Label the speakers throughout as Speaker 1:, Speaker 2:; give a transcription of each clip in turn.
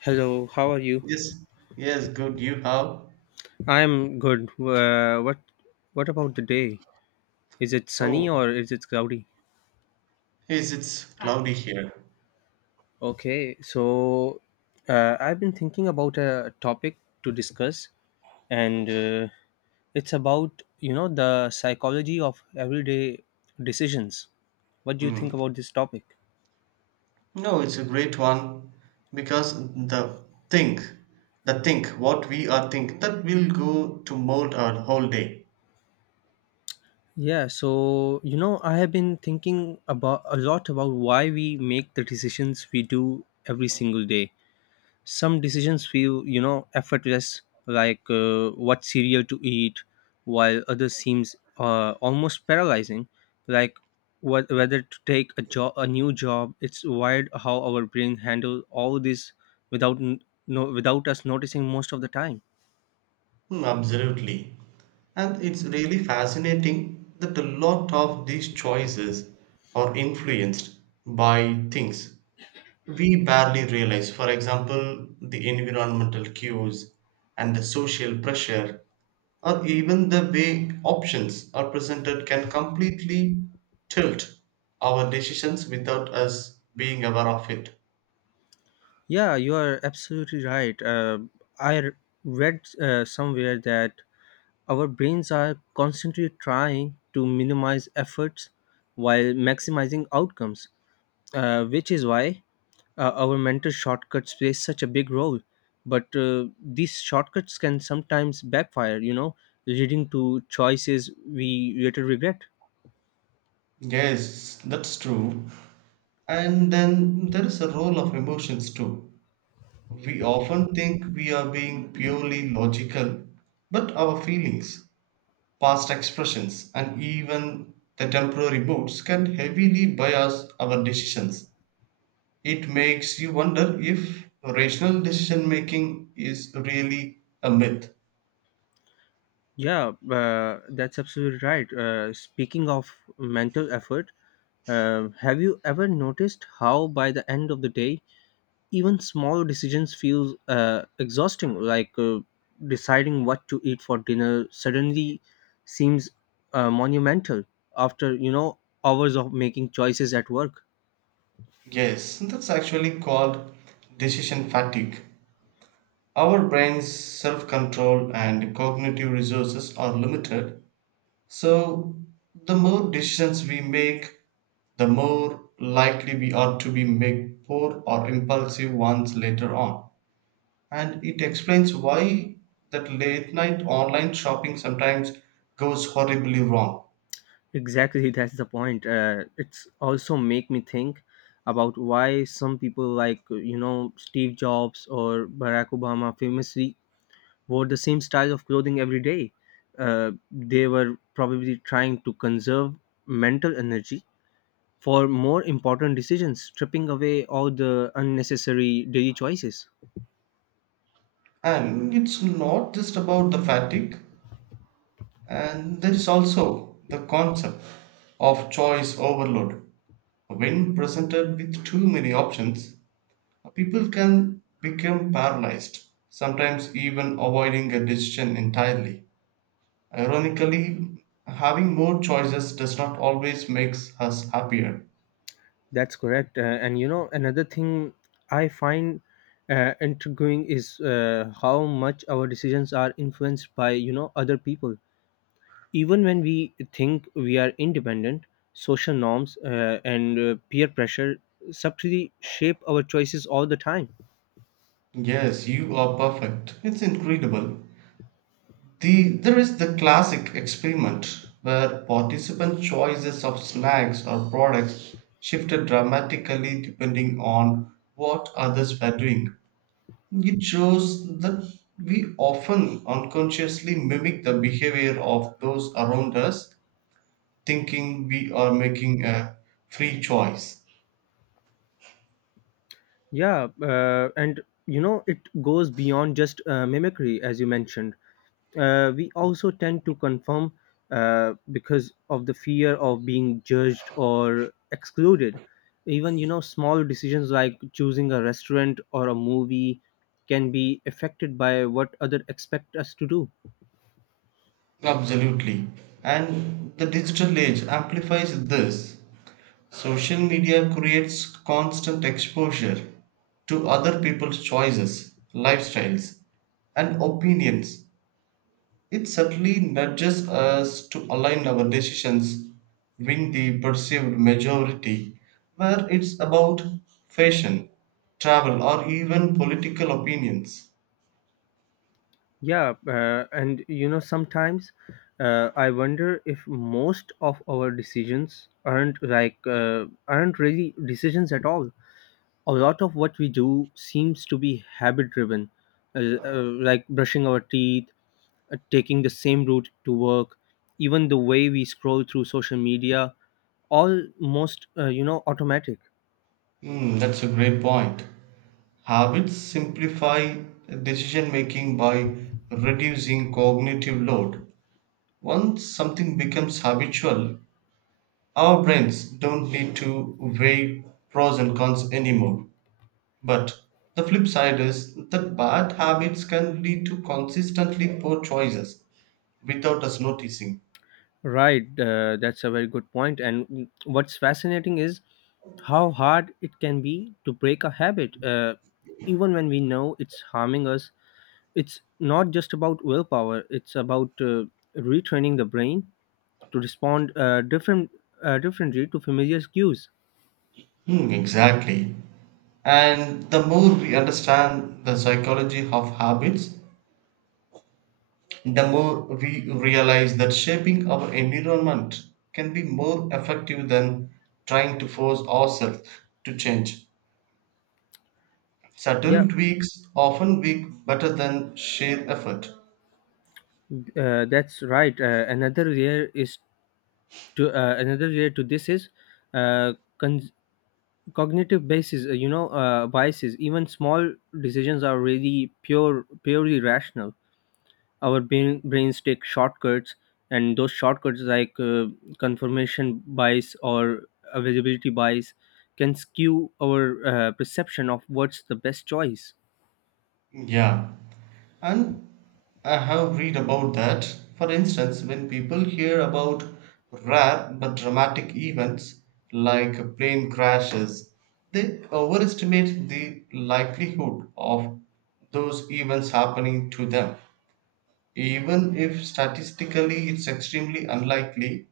Speaker 1: Hello, how are you?
Speaker 2: Yes, yes, good. You how?
Speaker 1: I'm good. What about the day? Is it sunny or
Speaker 2: Oh,
Speaker 1: is it cloudy?
Speaker 2: yes, it's cloudy here.
Speaker 1: Okay, so I've been thinking about a topic to discuss, and it's about the psychology of everyday decisions. What do you think
Speaker 2: Hmm.
Speaker 1: about this topic?
Speaker 2: No, it's a great one because think, the think, what we are think, that will go to mold our whole day.
Speaker 1: I have been thinking about a lot about why we make the decisions we do every single day. Some decisions feel effortless like what cereal to eat, while others seems almost paralyzing, like whether to take a new job. It's wired how our brain handle all this without no, without us noticing most of the time.
Speaker 2: Hmm, absolutely. And it's really fascinating that a lot of these choices are influenced by things we barely realize. For example, the environmental cues and the social pressure, or even the way options are presented, can completely tilt our decisions without us being aware of it.
Speaker 1: Yeah, you are absolutely right. I r- Read somewhere that our brains are constantly trying to minimize efforts while maximizing outcomes, which is why our mental shortcuts play such a big role. But these shortcuts can sometimes backfire, you know, leading to choices we later regret.
Speaker 2: Yes, that's true. And then there is a role of emotions too. We often think we are being purely logical, but our feelings past expressions, and even the temporary moods, can heavily bias our decisions. It makes you wonder if rational decision making is really a myth.
Speaker 1: Yeah, that's absolutely right. Speaking of mental effort, have you ever noticed how by the end of the day even small decisions feel exhausting, like deciding what to eat for dinner suddenly seems monumental after hours of making choices at work.
Speaker 2: Yes, that's actually called decision fatigue. Our brain's self control and cognitive resources are limited, so the more decisions we make, the more likely we are to be make poor or impulsive ones later on. And it explains why that late night online shopping sometimes goes horribly wrong.
Speaker 1: Exactly. That's the point. It's also make me think about why some people like Steve Jobs or Barack Obama famously wore the same style of clothing every day. They were probably trying to conserve mental energy for more important decisions, stripping away all the unnecessary daily choices.
Speaker 2: And it's not just about the fatigue, and there is also the concept of choice overload. When presented with too many options, people can become paralyzed, sometimes even avoiding a decision entirely. Ironically, having more choices does not always makes us happier.
Speaker 1: That's correct. And you know, another thing I find intriguing is how much our decisions are influenced by, you know, other people. Even when we think we are independent, social norms and peer pressure subtly shape our choices all the time.
Speaker 2: Yes, you are perfect. It's incredible. The there is the classic experiment where participant choices of snacks or products shifted dramatically depending on what others were doing. It shows that we often unconsciously mimic the behavior of those around us, thinking we are making a free choice.
Speaker 1: Yeah, and you know, it goes beyond just mimicry. As you mentioned, we also tend to conform because of the fear of being judged or excluded. Even you know, small decisions like choosing a restaurant or a movie can be affected by what other expect us to do.
Speaker 2: Absolutely. And the digital age amplifies this. Social media creates constant exposure to other people's choices, lifestyles, and opinions. It certainly nudges us to align our decisions with the perceived majority, where it's about fashion, travel, or even political opinions.
Speaker 1: Yeah, and you know sometimes I wonder if most of our decisions aren't really decisions at all. A lot of what we do seems to be habit driven, uh, uh, like brushing our teeth, taking the same route to work, even the way we scroll through social media, almost, you know, automatic.
Speaker 2: Hmm, that's a great point. Habits simplify decision making by reducing cognitive load. Once something becomes habitual, our brains don't need to weigh pros and cons anymore. But the flip side is that bad habits can lead to consistently poor choices without us noticing.
Speaker 1: Right, that's a very good point. And what's fascinating is how hard it can be to break a habit, even when we know it's harming us. It's not just about willpower, it's about retraining the brain to respond differently to familiar cues.
Speaker 2: Hmm, exactly. And the more we understand the psychology of habits, the more we realize that shaping our environment can be more effective than trying to force ourselves to change.
Speaker 1: Yeah,
Speaker 2: Subtle tweaks often work better than sheer effort.
Speaker 1: uh, that's right. Another layer is to another layer to this is uh, con- cognitive basis. Biases. Even small decisions are really purely rational. Our brains take shortcuts, and those shortcuts, like confirmation bias or availability bias, can skew our perception of what's the best choice.
Speaker 2: Yeah, and I have read about that. For instance, when people hear about rare but dramatic events like plane crashes, they overestimate the likelihood of those events happening to them. Even if statistically it's extremely unlikely,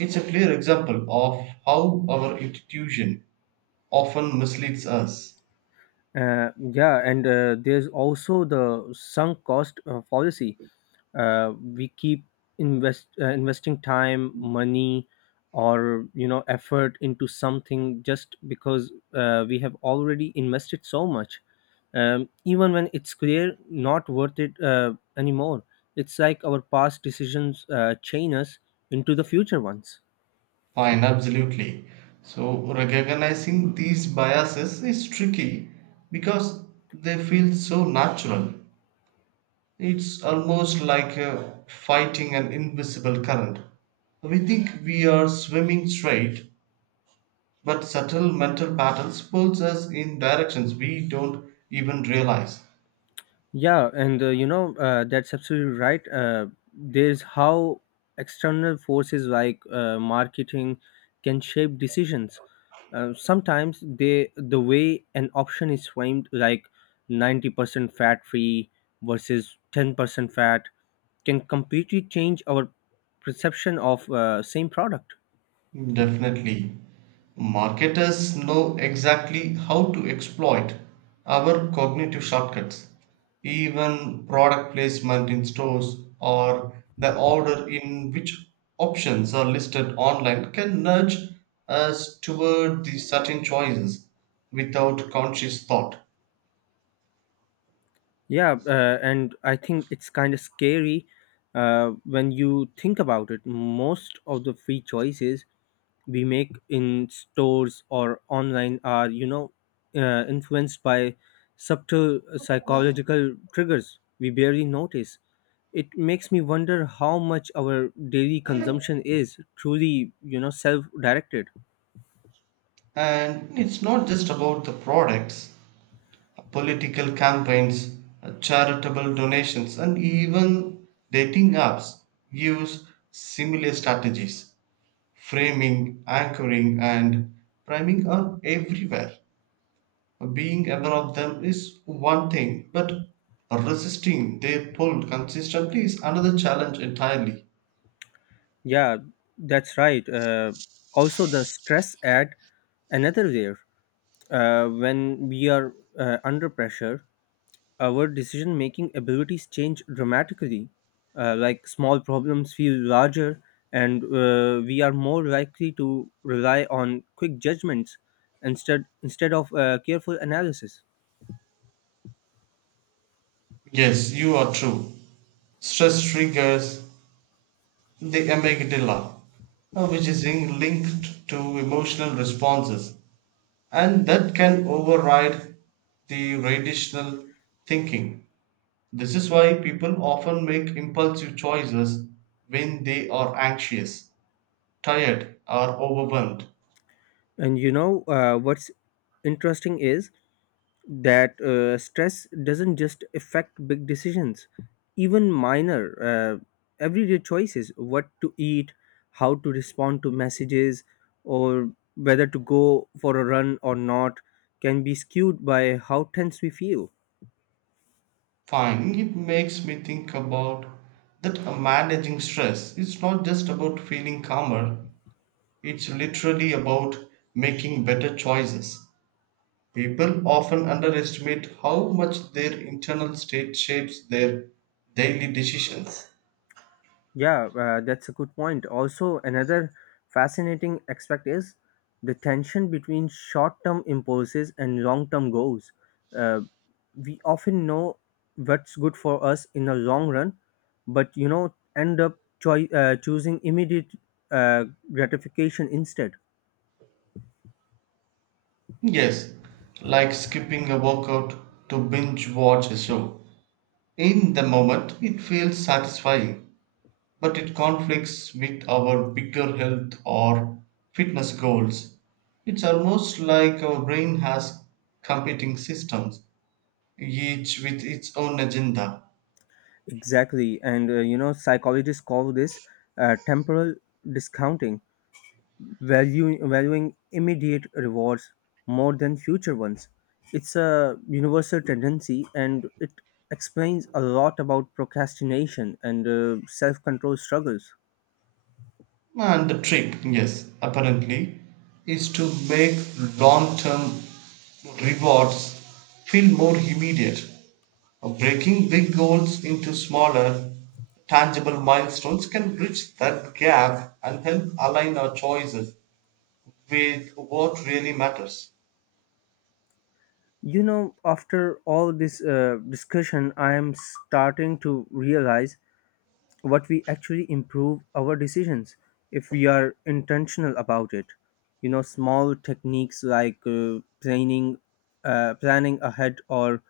Speaker 2: it's a clear example of how our intuition often misleads us.
Speaker 1: Yeah, and there's also the sunk cost policy. We keep investing time, money, or you know, effort into something just because we have already invested so much. Even when it's clear not worth it anymore, it's like our past decisions chain us into the future ones.
Speaker 2: Fine, absolutely. So, recognizing these biases is tricky because they feel so natural. It's almost like fighting an invisible current. We think we are swimming straight, but subtle mental patterns pulls us in directions we don't even realize.
Speaker 1: Yeah, and you know that's absolutely right. There's how external forces like marketing can shape decisions. Sometimes the way an option is framed, like 90% fat free versus 10% fat, can completely change our perception of same product.
Speaker 2: Definitely. Marketers know exactly how to exploit our cognitive shortcuts. Even product placement in stores or the order in which options are listed online can nudge us toward the certain choices without conscious thought.
Speaker 1: Yeah, and I think it's kind of scary when you think about it. Most of the free choices we make in stores or online are, you know, influenced by subtle psychological triggers we barely notice. It makes me wonder how much our daily consumption is truly, you know, self directed.
Speaker 2: And it's not just about the products, political campaigns, charitable donations, and even dating apps use similar strategies framing, anchoring, and priming are everywhere. Being aware of them is one thing, but resisting their pull consistently is another challenge entirely.
Speaker 1: Yeah, that's right. Also, the stress ad another layer. When we are under pressure, our decision making abilities change dramatically. Like small problems feel larger, and we are more likely to rely on quick judgments instead of careful analysis.
Speaker 2: Yes, you are true. Stress triggers the amygdala, which is linked to emotional responses. And that can override the rational thinking. This is why people often make impulsive choices when they are anxious, tired, or overwhelmed.
Speaker 1: And you know, what's interesting is that stress doesn't just affect big decisions. Even minor uh, everyday choices, what to eat, how to respond to messages, or whether to go for a run or not, can be skewed by how tense we feel.
Speaker 2: Fine, it makes me think about that managing stress is not just about feeling calmer, it's literally about making better choices. People often underestimate how much their internal state shapes their daily decisions.
Speaker 1: Yeah, that's a good point. Also, another fascinating aspect is the tension between short term impulses and long term goals. Uh, we often know what's good for us in the long run, but you know, end up choosing immediate uh, gratification instead.
Speaker 2: Yes, like skipping a workout to binge watch a show. In the moment, it feels satisfying, but it conflicts with our bigger health or fitness goals. It's almost like our brain has competing systems, each with its own agenda.
Speaker 1: Exactly. And you know, psychologists call this temporal discounting, valuing immediate rewards more than future ones. It's a universal tendency, and it explains a lot about procrastination and self control struggles.
Speaker 2: And the trick, yes, apparently, is to make long term rewards feel more immediate. Breaking big goals into smaller, tangible milestones can bridge that gap and help align our choices with what really matters.
Speaker 1: You know, after all this discussion, I am starting to realize what we actually improve our decisions if we are intentional about it. You know, small techniques like planning ahead or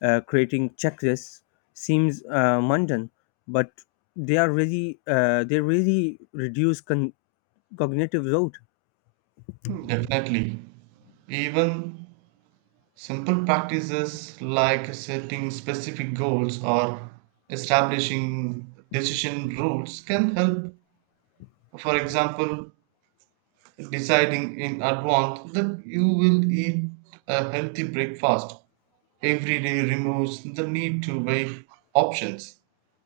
Speaker 1: creating checklists seems mundane, but they really reduce cognitive load.
Speaker 2: Hmm, definitely. Even simple practices like setting specific goals or establishing decision rules can help, for example, deciding in advance that you will eat a healthy breakfast every day removes the need to weigh options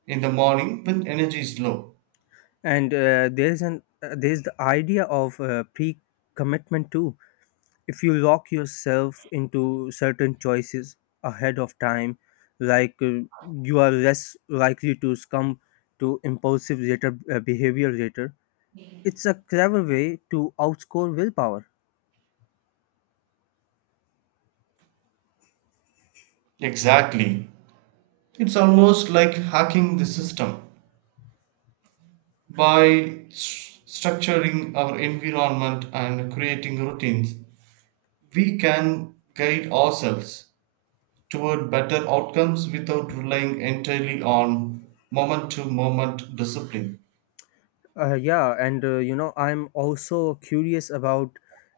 Speaker 2: in the morning when energy is low.
Speaker 1: And there's the idea of pre commitment too. If you lock yourself into certain choices ahead of time, like uh, you are less likely to succumb to impulsive later behavior later. It's a clever way to outscore willpower.
Speaker 2: Exactly. It's almost like hacking the system by structuring our environment and creating routines we can guide ourselves toward better outcomes without relying entirely on moment to moment discipline.
Speaker 1: Uh, yeah and uh, you know, I'm also curious about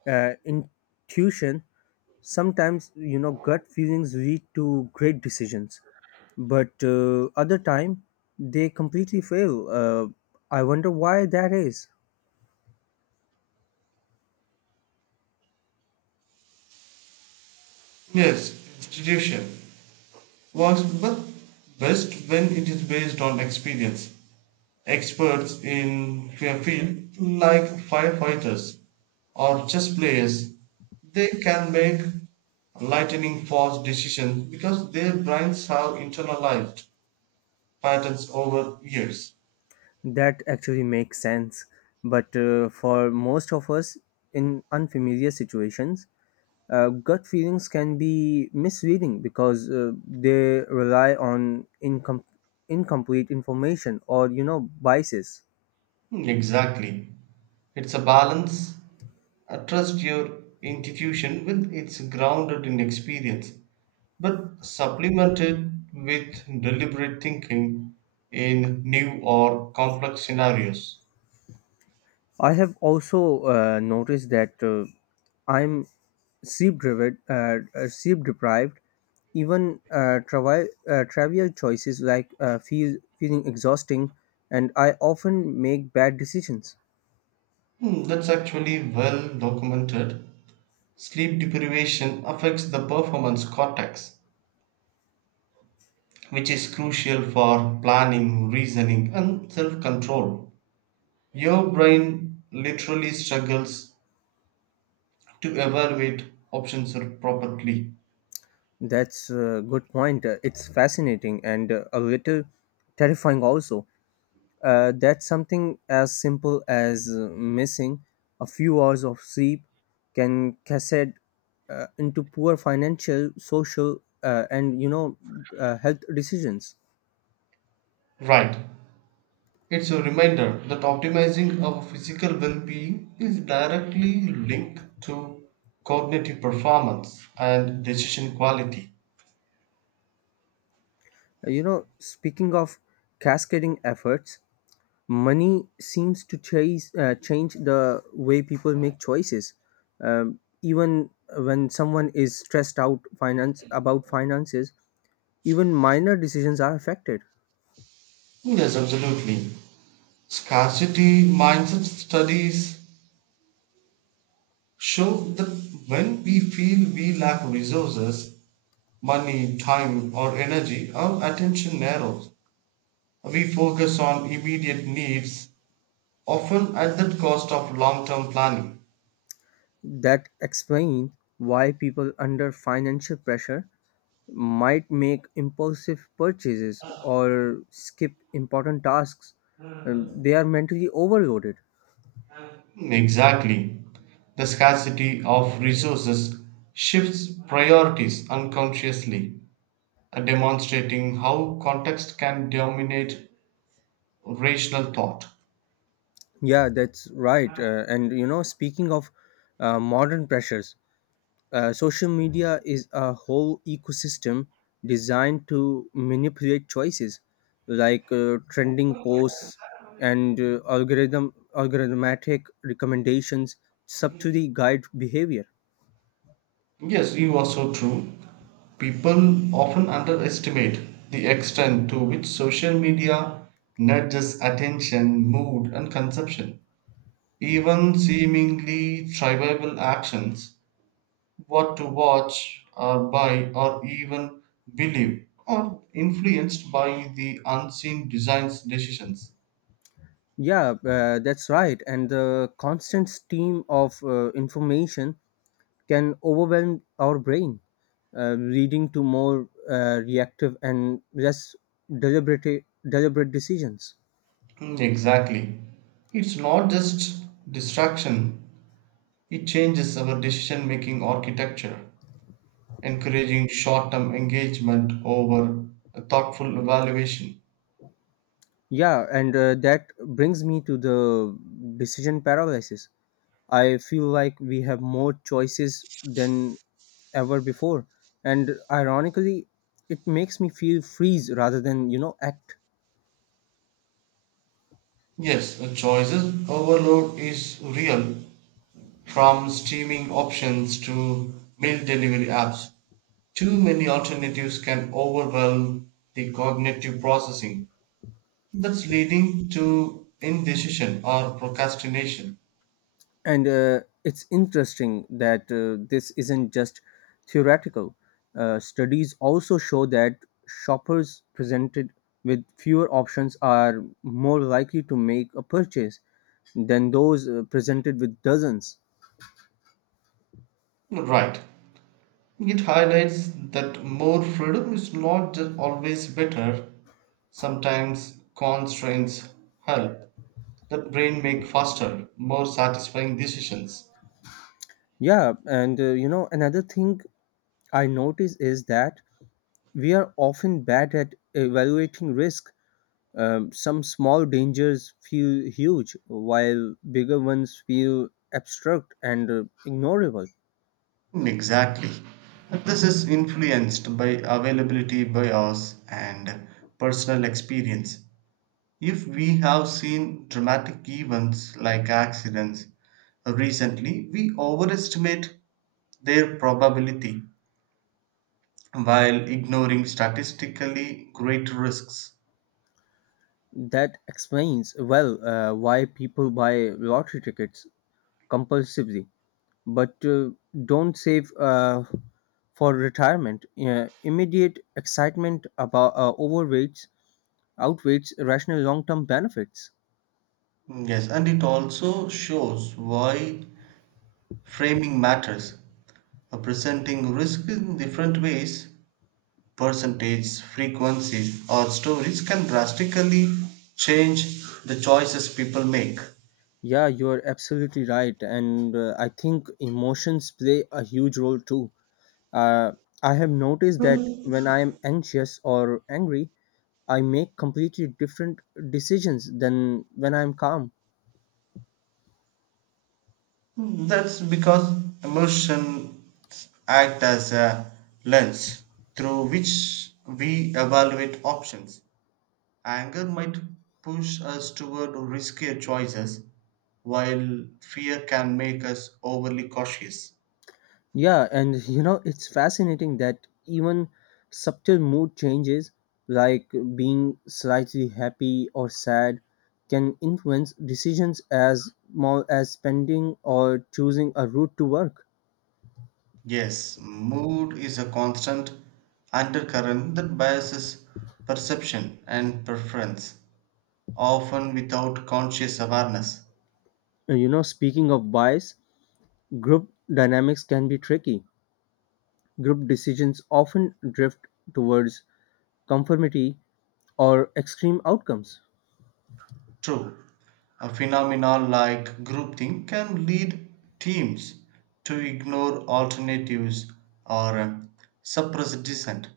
Speaker 1: intuition. Sometimes you know, gut feelings lead to great decisions, but other time they completely fail. I wonder why that is.
Speaker 2: Yes, institution works but best when it is based on experience. Experts in their field, like firefighters or chess players, they can make lightning fast decisions because their brains have internalized patterns over years.
Speaker 1: That actually makes sense. But for most of us in unfamiliar situations, gut feelings can be misleading because they rely on incomplete information or you know, biases.
Speaker 2: Hmm, exactly. It's a balance. Trust your institution with its grounded in experience, but supplement it with deliberate thinking in new or complex scenarios.
Speaker 1: I have also noticed that I'm sleep deprived. Even trivial choices like feeling exhausting, and I often make bad decisions.
Speaker 2: Hmm, that's actually well documented. Sleep deprivation affects the performance cortex, which is crucial for planning, reasoning, and self control. Your brain literally struggles to evaluate options properly.
Speaker 1: That's a good point. It's fascinating and a little terrifying also. That something as simple as missing a few hours of sleep can cascade into poor financial, social, and you know, health decisions.
Speaker 2: Right. It's a reminder that optimizing our physical well being is directly linked to cognitive performance and decision quality.
Speaker 1: You know, speaking of cascading efforts, money seems to change the way people make choices. Even when someone is stressed out finance about finances, even minor decisions are affected.
Speaker 2: Yes, absolutely. Scarcity mindset studies show that when we feel we lack resources, money, time, or energy, our attention narrows. We focus on immediate needs, often at the cost of long term planning.
Speaker 1: That explains why people under financial pressure might make impulsive purchases or skip important tasks. They are mentally overloaded.
Speaker 2: Exactly. The scarcity of resources shifts priorities unconsciously, demonstrating how context can dominate rational thought.
Speaker 1: Yeah, that's right. And you know, speaking of modern pressures, social media is a whole ecosystem designed to manipulate choices, like trending posts and algorithmatic recommendations subtly guide behavior.
Speaker 2: Yes, you are so true. People often underestimate the extent to which social media nudges attention, mood, and consumption. Even seemingly trivial actions what to watch or buy or even believe are influenced by the unseen design's decisions.
Speaker 1: Yeah, that's right, and the constant stream of information can overwhelm our brain, leading to more reactive and less deliberate deliberate decisions.
Speaker 2: Mm, exactly. It's not just distraction, it changes our decision making architecture, encouraging short term engagement over a thoughtful evaluation.
Speaker 1: Yeah, and that brings me to the decision paralysis. I feel like we have more choices than ever before, and ironically, it makes me feel freeze rather than you know, act.
Speaker 2: Yes, a choices overload is real, from streaming options to meal delivery apps. Too many alternatives can overwhelm the cognitive processing, that's leading to indecision or procrastination.
Speaker 1: And it's interesting that this isn't just theoretical. Studies also show that shoppers presented with fewer options are more likely to make a purchase than those presented with dozens.
Speaker 2: Right. It highlights that more freedom is not just always better. Sometimes constraints help the brain make faster, more satisfying decisions.
Speaker 1: Yeah, and you know, another thing I notice is that we are often bad at evaluating risk. Some small dangers feel huge, while bigger ones feel abstract and ignorable.
Speaker 2: Hmm, exactly. This is influenced by availability bias and personal experience. If we have seen dramatic events like accidents recently, we overestimate their probability while ignoring statistically great risks.
Speaker 1: That explains well why people buy lottery tickets compulsively, but don't save for retirement. Immediate excitement about overweights outweighs rational long term benefits.
Speaker 2: Yes, and it also shows why framing matters. Presenting risk in different ways percentage, frequencies, or stories can drastically change the choices people make.
Speaker 1: Yeah, you're absolutely right. And I think emotions play a huge role too. Uh, I have noticed that when I am anxious or angry, I make completely different decisions than when I am calm.
Speaker 2: Mm, that's because emotions act as a lens through which we evaluate options. Anger might push us toward riskier choices, while fear can make us overly cautious.
Speaker 1: Yeah, and you know, it's fascinating that even subtle mood changes, like being slightly happy or sad, can influence decisions as small as spending or choosing a route to work.
Speaker 2: Yes, mood is a constant undercurrent that biases perception and preference, often without conscious awareness.
Speaker 1: And you know, speaking of bias, group dynamics can be tricky. Group decisions often drift towards conformity or extreme outcomes.
Speaker 2: True, a phenomena like groupthink can lead teams to ignore alternatives or suppress dissent,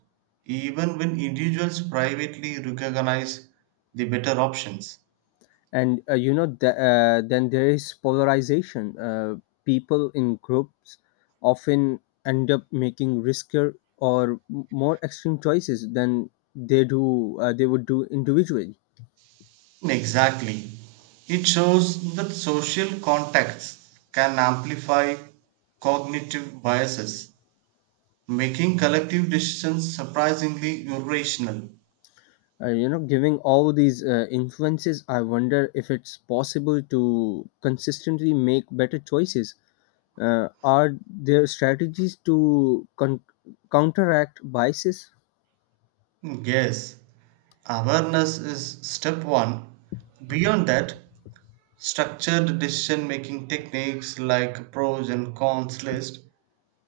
Speaker 2: even when individuals privately recognize the better options.
Speaker 1: And then there is polarization. People in groups often end up making riskier or more extreme choices than they would do individually.
Speaker 2: Exactly. It shows that social contacts can amplify cognitive biases, making collective decisions surprisingly irrational.
Speaker 1: You know, giving all these influences, I wonder if it's possible to consistently make better choices. Are there strategies to counteract biases?
Speaker 2: Yes, awareness is step one. Beyond that, structured decision making techniques like pros and cons list,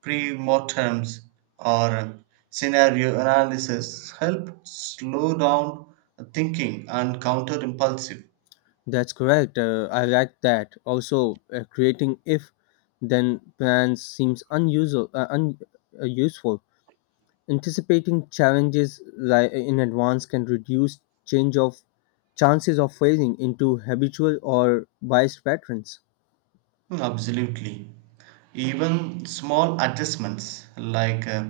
Speaker 2: pre mortems, or scenario analysis help slow down thinking and counter impulsive.
Speaker 1: That's correct. I like that. Also, creating if then plans seems useful. Anticipating challenges like in advance can reduce change of chances of failing into habitual or biased patterns.
Speaker 2: Mm, absolutely. Even small adjustments like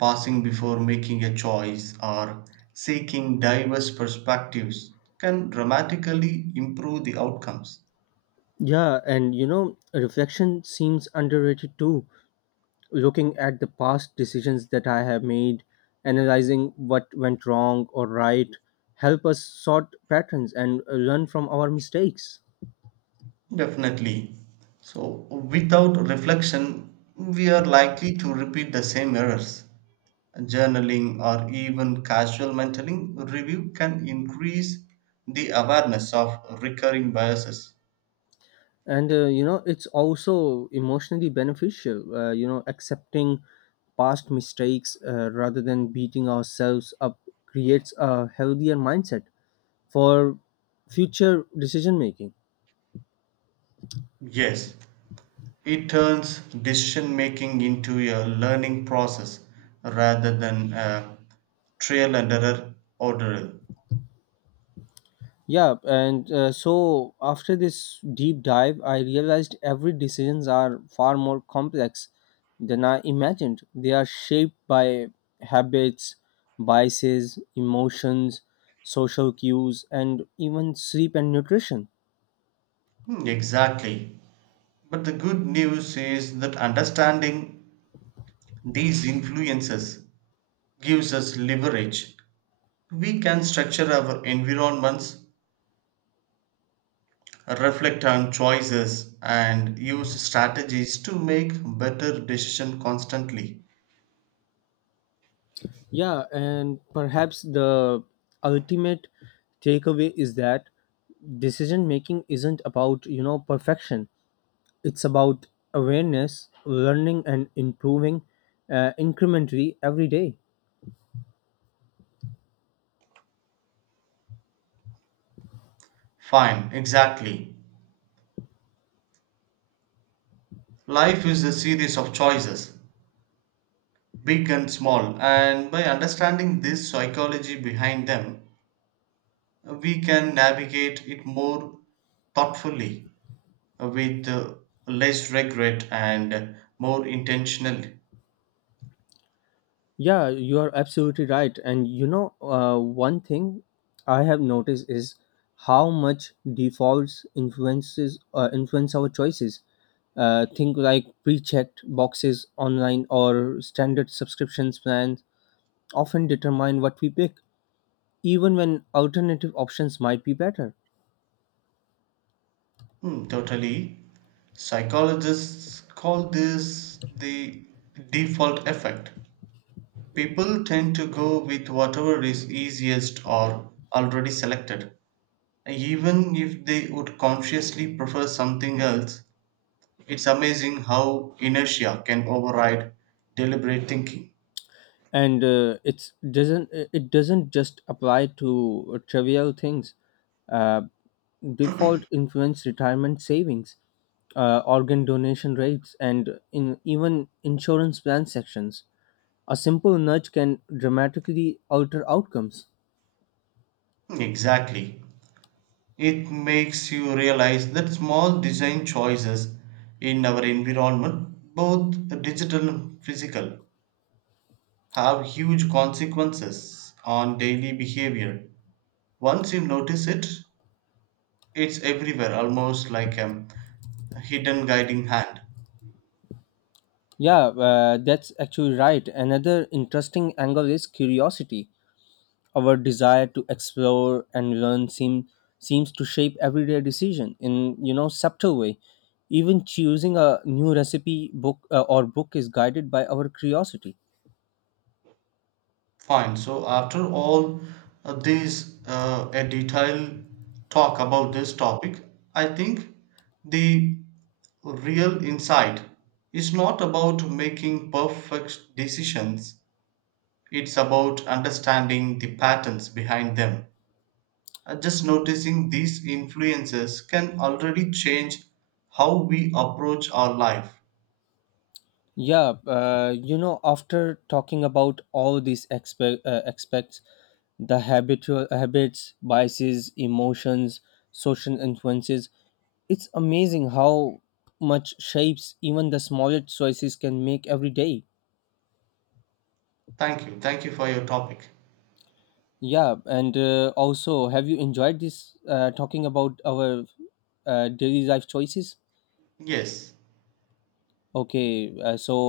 Speaker 2: passing before making a choice or seeking diverse perspectives can dramatically improve the outcomes.
Speaker 1: Yeah, and you know, reflection seems underrated too. Looking at the past decisions that I have made, analyzing what went wrong or right, help us sort patterns and learn from our mistakes.
Speaker 2: Definitely. So, without reflection, we are likely to repeat the same errors. Journaling or even casual mentoring review can increase the awareness of recurring biases.
Speaker 1: And you know, it's also emotionally beneficial. You know, accepting past mistakes rather than beating ourselves up creates a healthier mindset for future decision making.
Speaker 2: Yes, it turns decision making into a learning process rather than a trial and error ordeal.
Speaker 1: Yeah, and so after this deep dive, I realized every decisions are far more complex than I imagined. They are shaped by habits, biases, emotions, social cues, and even sleep and nutrition.
Speaker 2: Hmm, exactly. But the good news is that understanding these influences gives us leverage. We can structure our environments, reflect on choices, and use strategies to make better decisions constantly.
Speaker 1: Yeah, and perhaps the ultimate takeaway is that decision making isn't about you know, perfection. It's about awareness, learning, and improving incrementally every day.
Speaker 2: Fine, exactly. Life is a series of choices, big and small. And by understanding this psychology behind them, we can navigate it more thoughtfully, with less regret and more intentionally.
Speaker 1: Yeah, you are absolutely right. And you know, one thing I have noticed is how much defaults influence our choices. Think like pre-checked boxes online or standard subscriptions plans often determine what we pick, even when alternative options might be better.
Speaker 2: Hmm, totally. Psychologists call this the default effect. People tend to go with whatever is easiest or already selected, even if they would consciously prefer something else. It's amazing how inertia can override deliberate thinking.
Speaker 1: And it doesn't just apply to trivial things. uh, Default influence retirement savings, organ donation rates, and in even insurance plan sections. A simple nudge can dramatically alter outcomes.
Speaker 2: Exactly. It makes you realize that small design choices in our environment, both digital and physical, have huge consequences on daily behavior. Once you notice it, it's everywhere, almost like a hidden guiding hand.
Speaker 1: Yeah, that's actually right. Another interesting angle is curiosity. Our desire to explore and learn seems to shape everyday decision in you know, subtle way. Even choosing a new recipe book or book is guided by our curiosity.
Speaker 2: Fine. So after all this, a detailed talk about this topic, I think the real insight is not about making perfect decisions. It's about understanding the patterns behind them. Just noticing these influences can already change how we approach our life.
Speaker 1: Yeah, you know, after talking about all these aspects, the habitual habits, biases, emotions, social influences, it's amazing how much shapes even the smallest choices can make every day.
Speaker 2: Thank you. Thank you for your topic.
Speaker 1: Yeah, and also, have you enjoyed this talking about our daily life choices?
Speaker 2: Yes.
Speaker 1: Okay, so